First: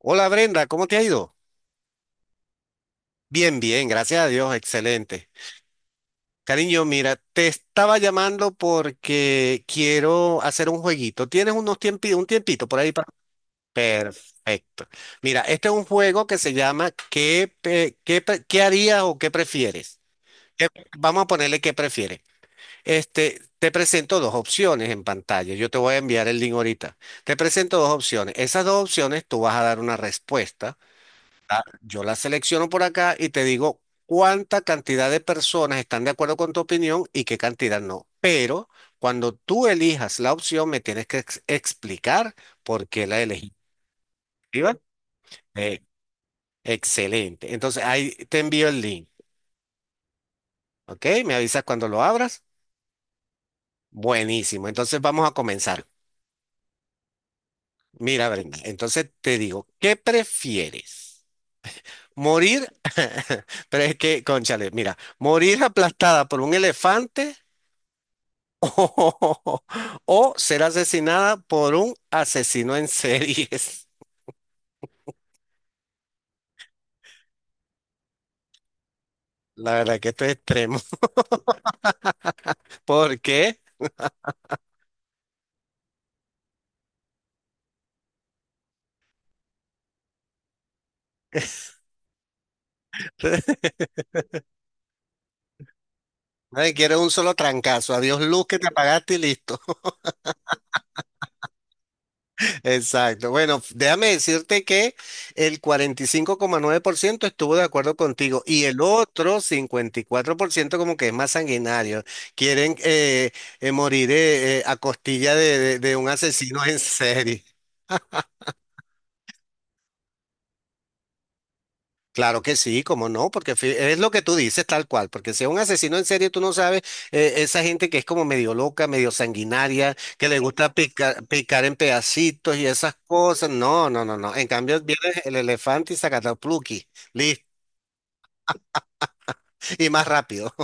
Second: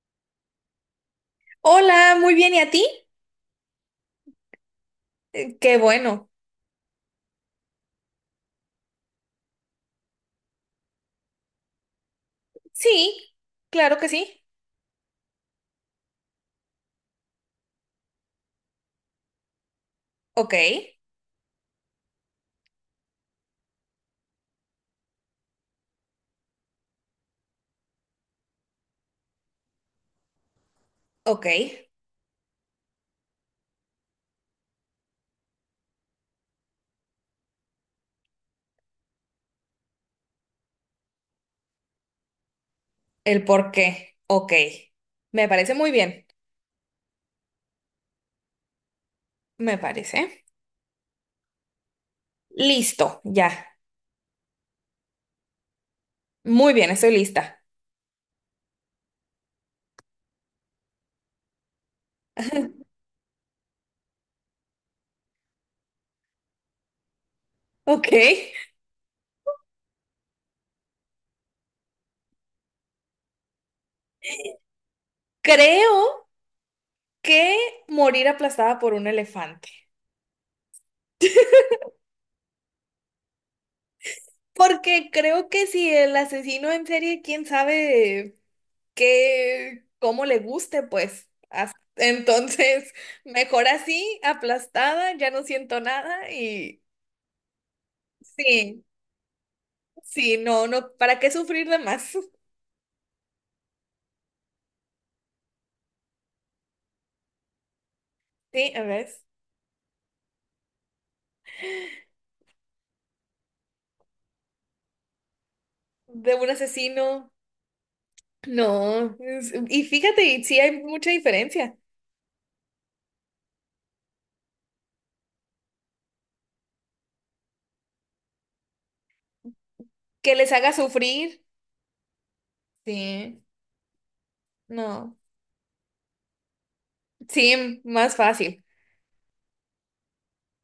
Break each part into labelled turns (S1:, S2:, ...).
S1: Hola Brenda, ¿cómo te ha ido?
S2: Hola, muy bien, ¿y a ti?
S1: Bien, bien, gracias a Dios, excelente.
S2: Qué bueno.
S1: Cariño, mira, te estaba llamando porque quiero hacer un jueguito. ¿Tienes un tiempito por ahí para...
S2: Sí, claro que sí.
S1: Perfecto. Mira, este es un juego que se llama: ¿qué harías o qué prefieres?
S2: Ok,
S1: ¿Qué- Vamos a ponerle "¿qué prefieres?". Este, te presento dos opciones en pantalla. Yo te voy a enviar el link ahorita. Te presento dos opciones. Esas dos opciones tú vas a dar una respuesta.
S2: ok.
S1: Ah, yo la selecciono por acá y te digo cuánta cantidad de personas están de acuerdo con tu opinión y qué cantidad no. Pero cuando tú elijas la opción, me tienes que explicar por qué la
S2: El
S1: elegí.
S2: por qué. Ok.
S1: ¿Iba?
S2: Me parece
S1: Eh,
S2: muy bien.
S1: Excelente. Entonces ahí te envío el link.
S2: Me parece.
S1: ¿Ok? Me avisas cuando lo abras.
S2: Listo, ya.
S1: Buenísimo. Entonces vamos a comenzar.
S2: Muy bien, estoy lista.
S1: Mira, Brenda, entonces te digo, ¿qué prefieres? Morir, pero es que, cónchale, mira, morir aplastada por un elefante,
S2: Ok.
S1: o ser asesinada por un asesino en series.
S2: Creo que morir aplastada por un elefante.
S1: La verdad que esto es extremo. ¿Por qué?
S2: Porque creo que si el asesino en serie, quién sabe, que como le guste, pues. Entonces, mejor así, aplastada, ya no siento nada
S1: Nadie
S2: y
S1: quiere un solo trancazo. Adiós, luz, que te
S2: sí,
S1: apagaste y listo.
S2: sí, no, no, ¿para qué sufrir de más?
S1: Exacto. Bueno, déjame decirte que el 45,9% estuvo de acuerdo contigo y
S2: Sí,
S1: el
S2: a ver,
S1: otro 54% como que es más sanguinario. Quieren morir a costilla de un
S2: de un
S1: asesino en
S2: asesino,
S1: serie.
S2: no. Y fíjate, y sí hay mucha diferencia.
S1: Claro que sí, cómo no, porque es lo que tú dices, tal cual, porque si es un asesino en serie, tú no sabes, esa gente que es como medio loca, medio sanguinaria, que
S2: Que
S1: le
S2: les
S1: gusta
S2: haga
S1: picar,
S2: sufrir,
S1: picar en pedacitos y esas
S2: sí,
S1: cosas. No, no, no, no, en cambio viene
S2: no.
S1: el elefante y sacatapluki, listo,
S2: Sí, más fácil.
S1: y más rápido.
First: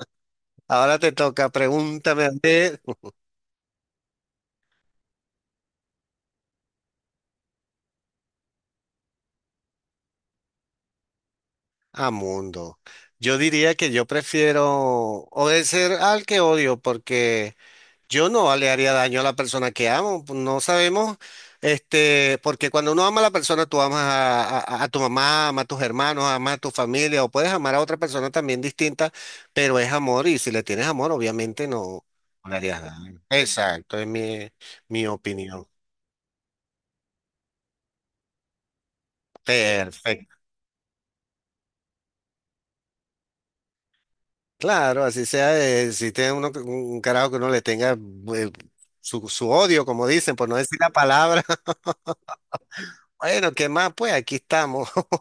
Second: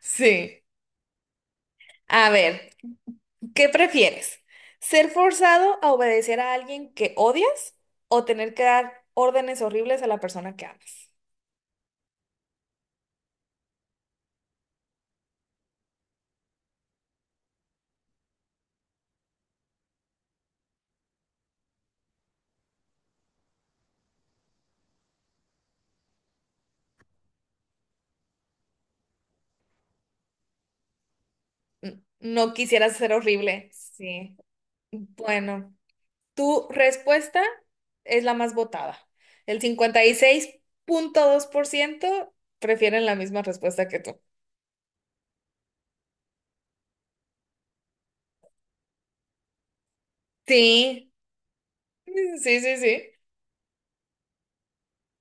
S2: Sí.
S1: Ahora te toca, pregúntame, a
S2: A ver.
S1: ver.
S2: ¿Qué prefieres? ¿Ser forzado a obedecer a alguien que odias o tener que dar órdenes horribles a la persona que amas?
S1: ¡A mundo! Yo diría que yo prefiero obedecer al que odio, porque... Yo no le haría daño a la persona que amo. Pues, no sabemos, este, porque cuando uno ama a la persona, tú amas a, a tu mamá, amas a tus hermanos, amas a tu familia, o puedes amar a otra persona también distinta, pero es amor, y si le tienes amor, obviamente no, no
S2: No
S1: le harías
S2: quisieras ser
S1: daño.
S2: horrible.
S1: Exacto, es
S2: Sí.
S1: mi, opinión.
S2: Bueno, tu respuesta es la más votada. El cincuenta y
S1: Perfecto.
S2: seis punto dos por ciento prefieren la misma respuesta que tú.
S1: Claro, así sea, si tiene uno un carajo que uno le tenga, eh, su, odio, como dicen, por no decir la
S2: Sí,
S1: palabra.
S2: sí, sí, sí.
S1: Bueno, ¿qué más? Pues aquí estamos.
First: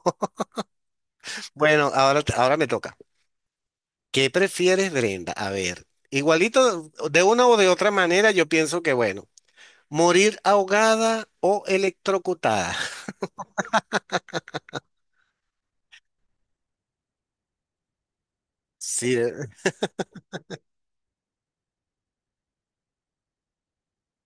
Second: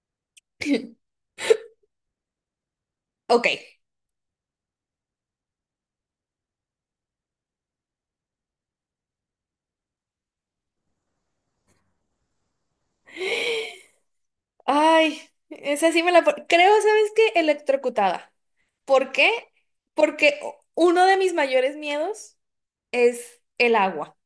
S1: Bueno, ahora me toca.
S2: Ok.
S1: ¿Qué prefieres, Brenda? A ver, igualito, de una o de otra manera, yo pienso que, bueno, morir ahogada o electrocutada.
S2: Ay, esa sí me la... Creo, ¿sabes qué? Electrocutada. ¿Por
S1: Sí,
S2: qué? Porque uno de mis mayores miedos es el agua.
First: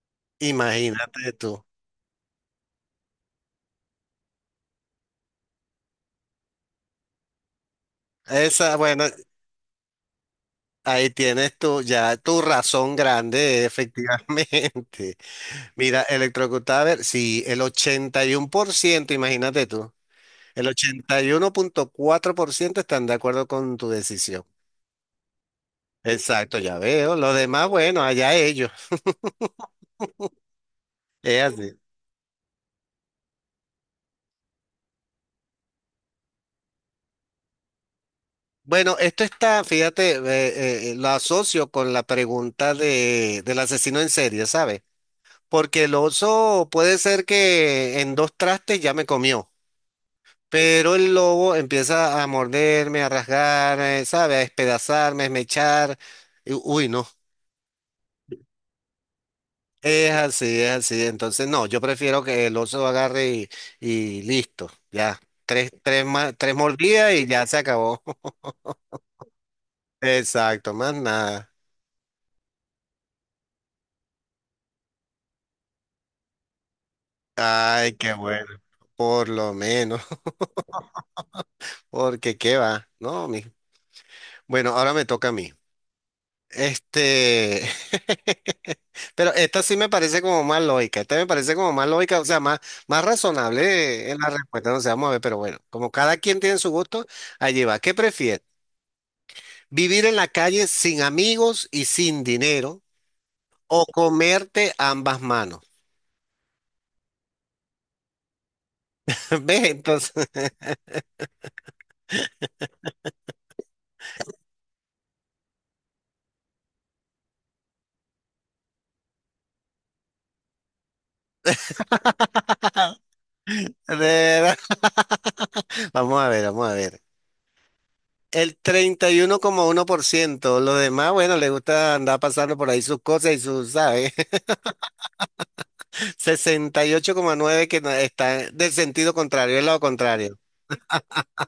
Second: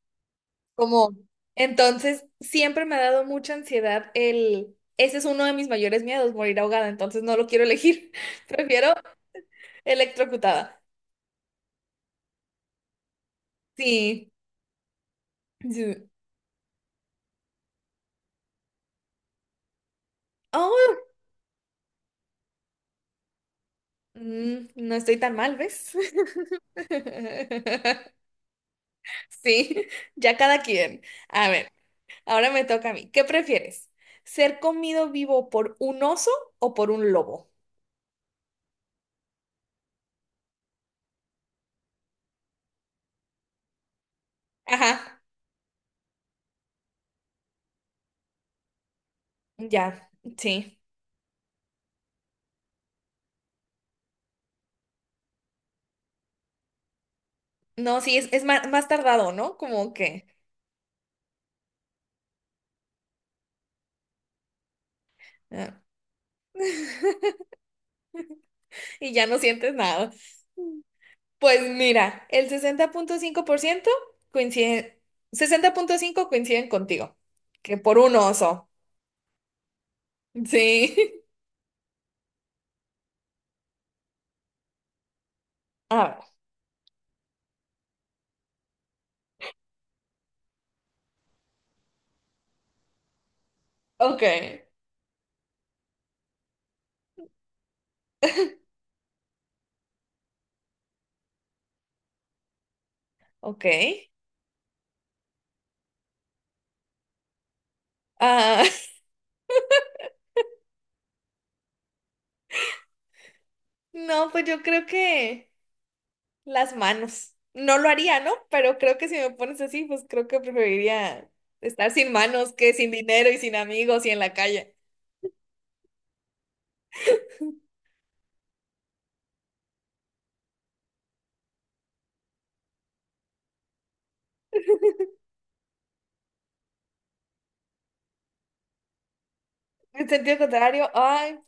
S2: Como,
S1: imagínate tú.
S2: entonces, siempre me ha dado mucha ansiedad el... Ese es uno de mis mayores miedos, morir ahogada. Entonces, no lo quiero elegir.
S1: Esa,
S2: Prefiero
S1: bueno,
S2: electrocutada.
S1: ahí tienes tú ya tu razón grande,
S2: Sí.
S1: efectivamente. Mira,
S2: Sí.
S1: electrocutada, a ver, sí, el 81%. Imagínate tú. El
S2: Oh,
S1: 81,4% están de acuerdo con tu decisión.
S2: mm, no estoy tan mal, ¿ves?
S1: Exacto, ya veo. Los demás, bueno, allá ellos.
S2: Sí, ya cada quien.
S1: Es
S2: A ver.
S1: así.
S2: Ahora me toca a mí. ¿Qué prefieres? ¿Ser comido vivo por un oso o por un lobo?
S1: Bueno, esto está, fíjate, lo asocio con la pregunta del asesino en serie, ¿sabes?
S2: Ajá,
S1: Porque el oso puede ser que en dos trastes ya me comió,
S2: ya, sí.
S1: pero el lobo empieza a morderme, a rasgar, ¿sabes?, a despedazarme, a esmechar. Uy, no.
S2: No, sí, es más tardado, ¿no? Como
S1: Es
S2: que...
S1: así, es así. Entonces, no, yo prefiero que el oso agarre y listo, ya. Tres,
S2: Ah,
S1: tres, ma- tres mordidas y ya se acabó.
S2: y ya no sientes nada.
S1: Exacto, más nada.
S2: Pues mira, el 60,5% coincide... 60,5 coinciden contigo, que
S1: Ay,
S2: por
S1: qué
S2: un
S1: bueno.
S2: oso.
S1: Por lo menos,
S2: Sí.
S1: porque qué va, ¿no? Bueno, ahora me toca a mí.
S2: A ver,
S1: Este, pero esta sí me parece como más lógica, esta me parece como más lógica, o sea, más razonable en
S2: ok,
S1: la respuesta, no sé, vamos a ver, pero bueno, como cada quien tiene su gusto, allí va. ¿Qué prefieres? ¿Vivir en la calle, sin amigos y sin dinero,
S2: ok.
S1: o comerte ambas manos?
S2: Ah,
S1: ¿Ves? Entonces,
S2: no, pues yo creo que... Las manos. No lo haría, ¿no? Pero creo que si me pones así, pues creo que preferiría estar sin manos que sin dinero y sin
S1: de
S2: amigos y en la
S1: verdad,
S2: calle.
S1: vamos a ver, vamos a ver. El treinta y uno coma uno por ciento. Los demás, bueno, les gusta andar pasando por ahí sus cosas y sus, ¿sabes? 68,9 que no- está del sentido contrario, el lado
S2: En sentido
S1: contrario.
S2: contrario, ay,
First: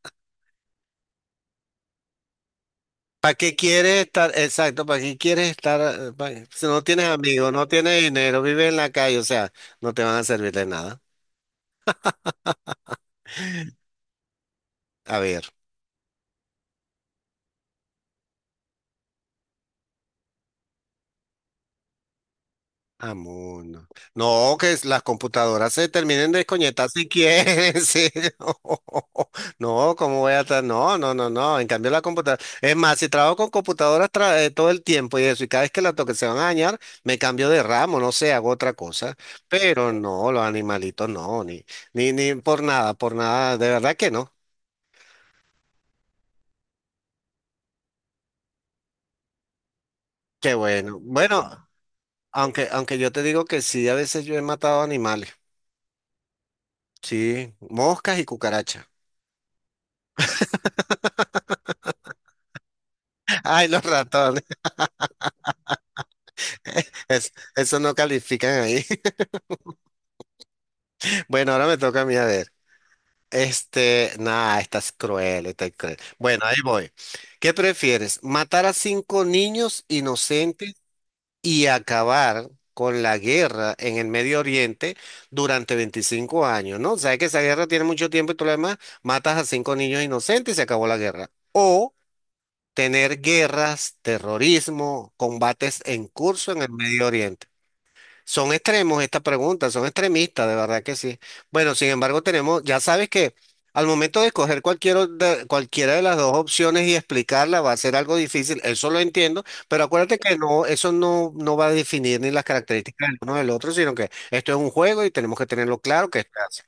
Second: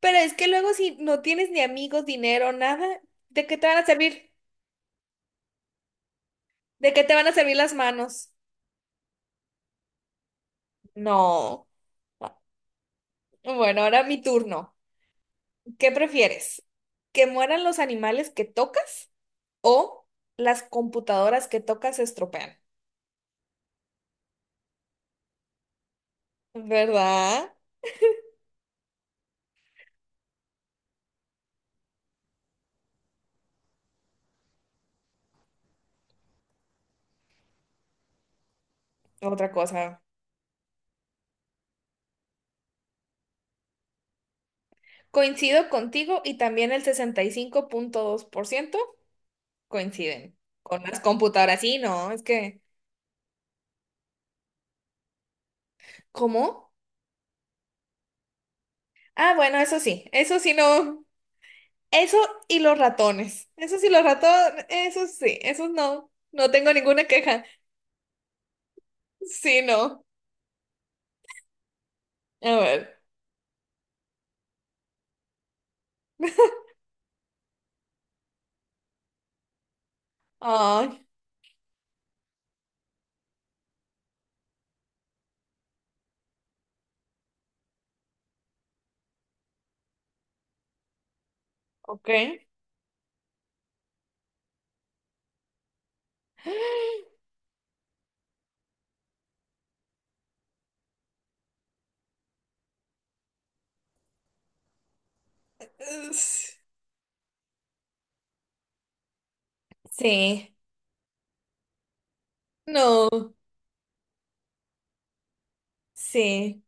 S2: pero es que luego si no tienes ni amigos, dinero, nada,
S1: ¿Para
S2: ¿de
S1: qué
S2: qué te van a
S1: quieres estar?
S2: servir?
S1: Exacto, ¿para qué quieres estar? Si no
S2: ¿De qué
S1: tienes
S2: te van a
S1: amigos,
S2: servir
S1: no
S2: las
S1: tienes
S2: manos?
S1: dinero, vives en la calle, o sea, no te van a servir de nada.
S2: No. Bueno, ahora mi turno.
S1: A ver.
S2: ¿Qué prefieres? ¿Que mueran los animales que tocas o las computadoras que tocas se estropean?
S1: Amuno. No, que las computadoras se terminen de desconectar si
S2: ¿Verdad?
S1: quieren. sí. No, ¿cómo voy a estar? No, no, no, no. En cambio, la computadora... Es más, si trabajo con computadoras todo el tiempo y eso, y cada vez que la toque se van a dañar, me cambio de ramo, no sé, hago otra cosa.
S2: Otra
S1: Pero
S2: cosa.
S1: no, los animalitos no, ni, ni por nada, por nada. De verdad que no.
S2: Coincido contigo y también el 65,2% coinciden
S1: Qué
S2: con
S1: bueno.
S2: las computadoras.
S1: Bueno,
S2: Sí, no, es que,
S1: aunque, yo te digo que sí, a veces yo he matado animales.
S2: ¿cómo?
S1: Sí, moscas y cucarachas.
S2: Ah, bueno, eso sí no, eso y los ratones,
S1: Ay,
S2: eso
S1: los
S2: sí, los
S1: ratones.
S2: ratones, eso sí, esos no, no tengo ninguna
S1: Es-
S2: queja.
S1: eso no califican ahí.
S2: Sí, no,
S1: Bueno, ahora me toca a mí, a ver.
S2: a ver,
S1: Este, nada, estás cruel, estás cruel. Bueno, ahí voy. ¿Qué prefieres? ¿Matar a cinco niños inocentes
S2: ay,
S1: y acabar con la guerra en el Medio Oriente durante 25 años? ¿No? Sabes que esa guerra tiene mucho tiempo y todo lo demás. Matas a cinco niños inocentes y se acabó la guerra. O
S2: ok.
S1: tener guerras, terrorismo, combates en curso en el Medio Oriente. Son extremos estas preguntas, son extremistas, de verdad que sí. Bueno, sin embargo, tenemos, ya sabes que al momento de escoger cualquiera de las dos
S2: Es-
S1: opciones y explicarla va a ser algo difícil, eso lo entiendo, pero acuérdate que
S2: Sí,
S1: no, eso no, no va a definir ni las características
S2: no,
S1: del uno del otro, sino que esto es un juego y tenemos que tenerlo claro, que está.
S2: sí,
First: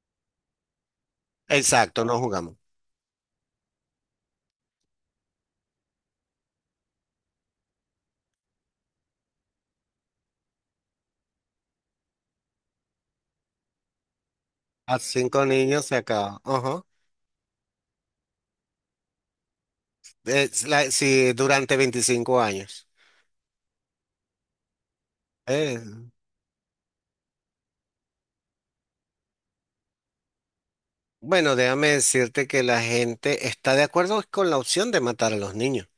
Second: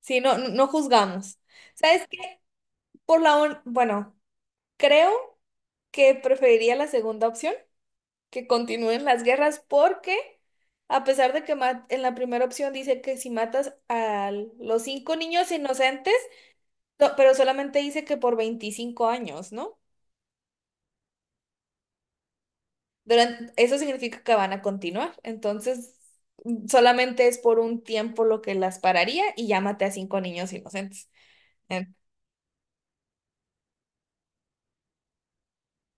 S2: sí, no, no juzgamos.
S1: Exacto,
S2: ¿Sabes
S1: no
S2: qué?
S1: jugamos.
S2: Bueno, creo que preferiría la segunda opción que continúen las guerras porque a pesar de que en la primera opción dice que si matas a los
S1: A
S2: cinco
S1: cinco
S2: niños
S1: niños se
S2: inocentes,
S1: acaba. Ajá.
S2: no, pero solamente dice que por 25 años, ¿no?
S1: Sí, durante 25 años.
S2: Eso significa que van a continuar. Entonces,
S1: Eh,
S2: mm, solamente es por un tiempo lo que las pararía y ya maté a 5 niños inocentes.
S1: Bueno, déjame
S2: En-
S1: decirte que la gente está de acuerdo con la opción de matar a los niños,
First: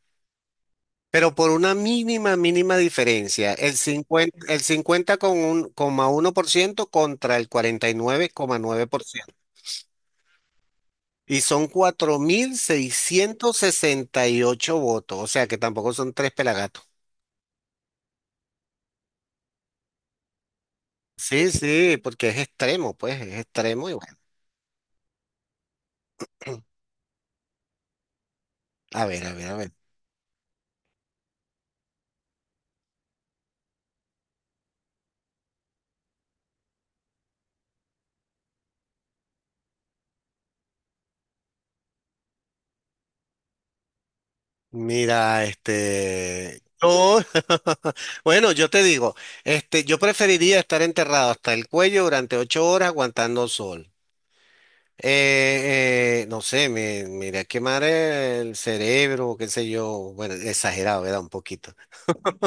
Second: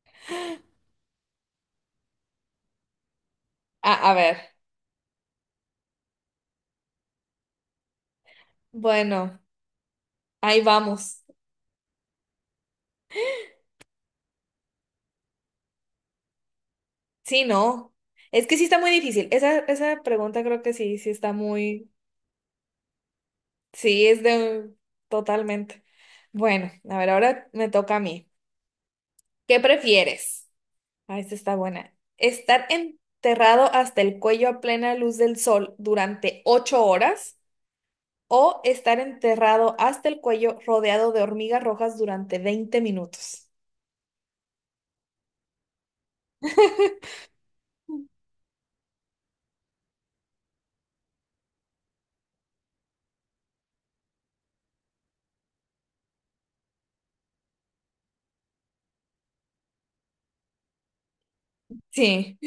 S1: pero por una mínima, mínima diferencia: el
S2: a, a ver,
S1: cincuenta, el cincuenta coma uno por ciento, contra el cuarenta y nueve coma nueve por ciento,
S2: bueno, ahí vamos.
S1: y son 4.668 votos, o sea que tampoco son tres pelagatos.
S2: Sí, no. Es que sí está muy difícil. Esa pregunta creo que sí, sí está
S1: Sí,
S2: muy.
S1: sí, porque es extremo, pues, es extremo y
S2: Sí,
S1: bueno,
S2: es de... Totalmente. Bueno, a ver, ahora me toca a mí.
S1: a ver, a ver, a
S2: ¿Qué
S1: ver.
S2: prefieres? Ah, esta está buena. ¿Estar enterrado hasta el cuello a plena luz del sol durante 8 horas o estar enterrado hasta el cuello rodeado de hormigas rojas durante 20 minutos?
S1: Mira, este, bueno, yo te digo, este, yo preferiría estar enterrado hasta el cuello durante 8 horas aguantando sol. No sé, me iría a quemar el cerebro, qué sé yo, bueno, exagerado, ¿verdad? Un poquito.
S2: Sí.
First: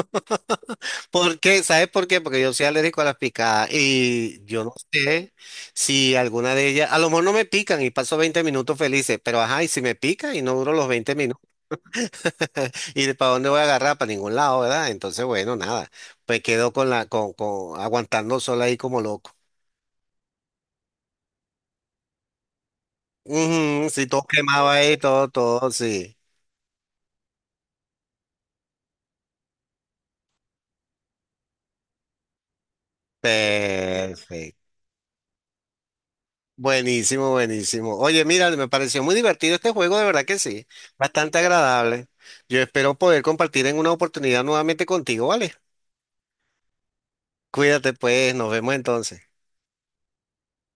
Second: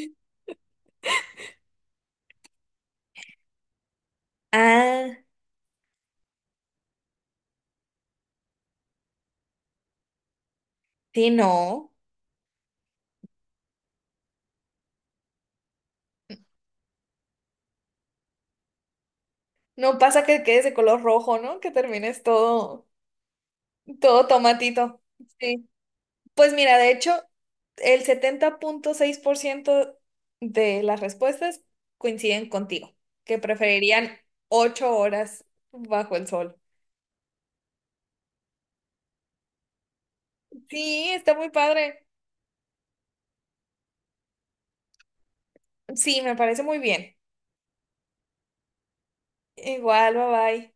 S1: Porque, ¿sabes por qué? Porque yo soy alérgico a las picadas y yo no
S2: Ah,
S1: sé si alguna de ellas, a lo mejor no me pican y paso 20 minutos felices, pero ajá, ¿y si me pica y no duro los veinte
S2: sí,
S1: minutos.
S2: no.
S1: ¿Y para dónde voy a agarrar? Para ningún lado, ¿verdad? Entonces, bueno, nada. Pues quedó con la, aguantando sol ahí como loco.
S2: No pasa que quedes de color rojo, ¿no? Que termines todo,
S1: Ujú, sí, todo
S2: todo
S1: quemaba ahí,
S2: tomatito.
S1: todo,
S2: Sí.
S1: todo, sí.
S2: Pues mira, de hecho, el 70,6% de las respuestas coinciden contigo, que preferirían
S1: Perfecto.
S2: 8 horas bajo el sol.
S1: Buenísimo, buenísimo. Oye, mira, me pareció muy divertido este juego, de verdad que sí.
S2: Sí, está
S1: Bastante
S2: muy padre.
S1: agradable. Yo espero poder compartir en una oportunidad nuevamente contigo, ¿vale?
S2: Sí, me parece muy bien.
S1: Cuídate, pues. Nos vemos entonces.
S2: Igual, bye bye.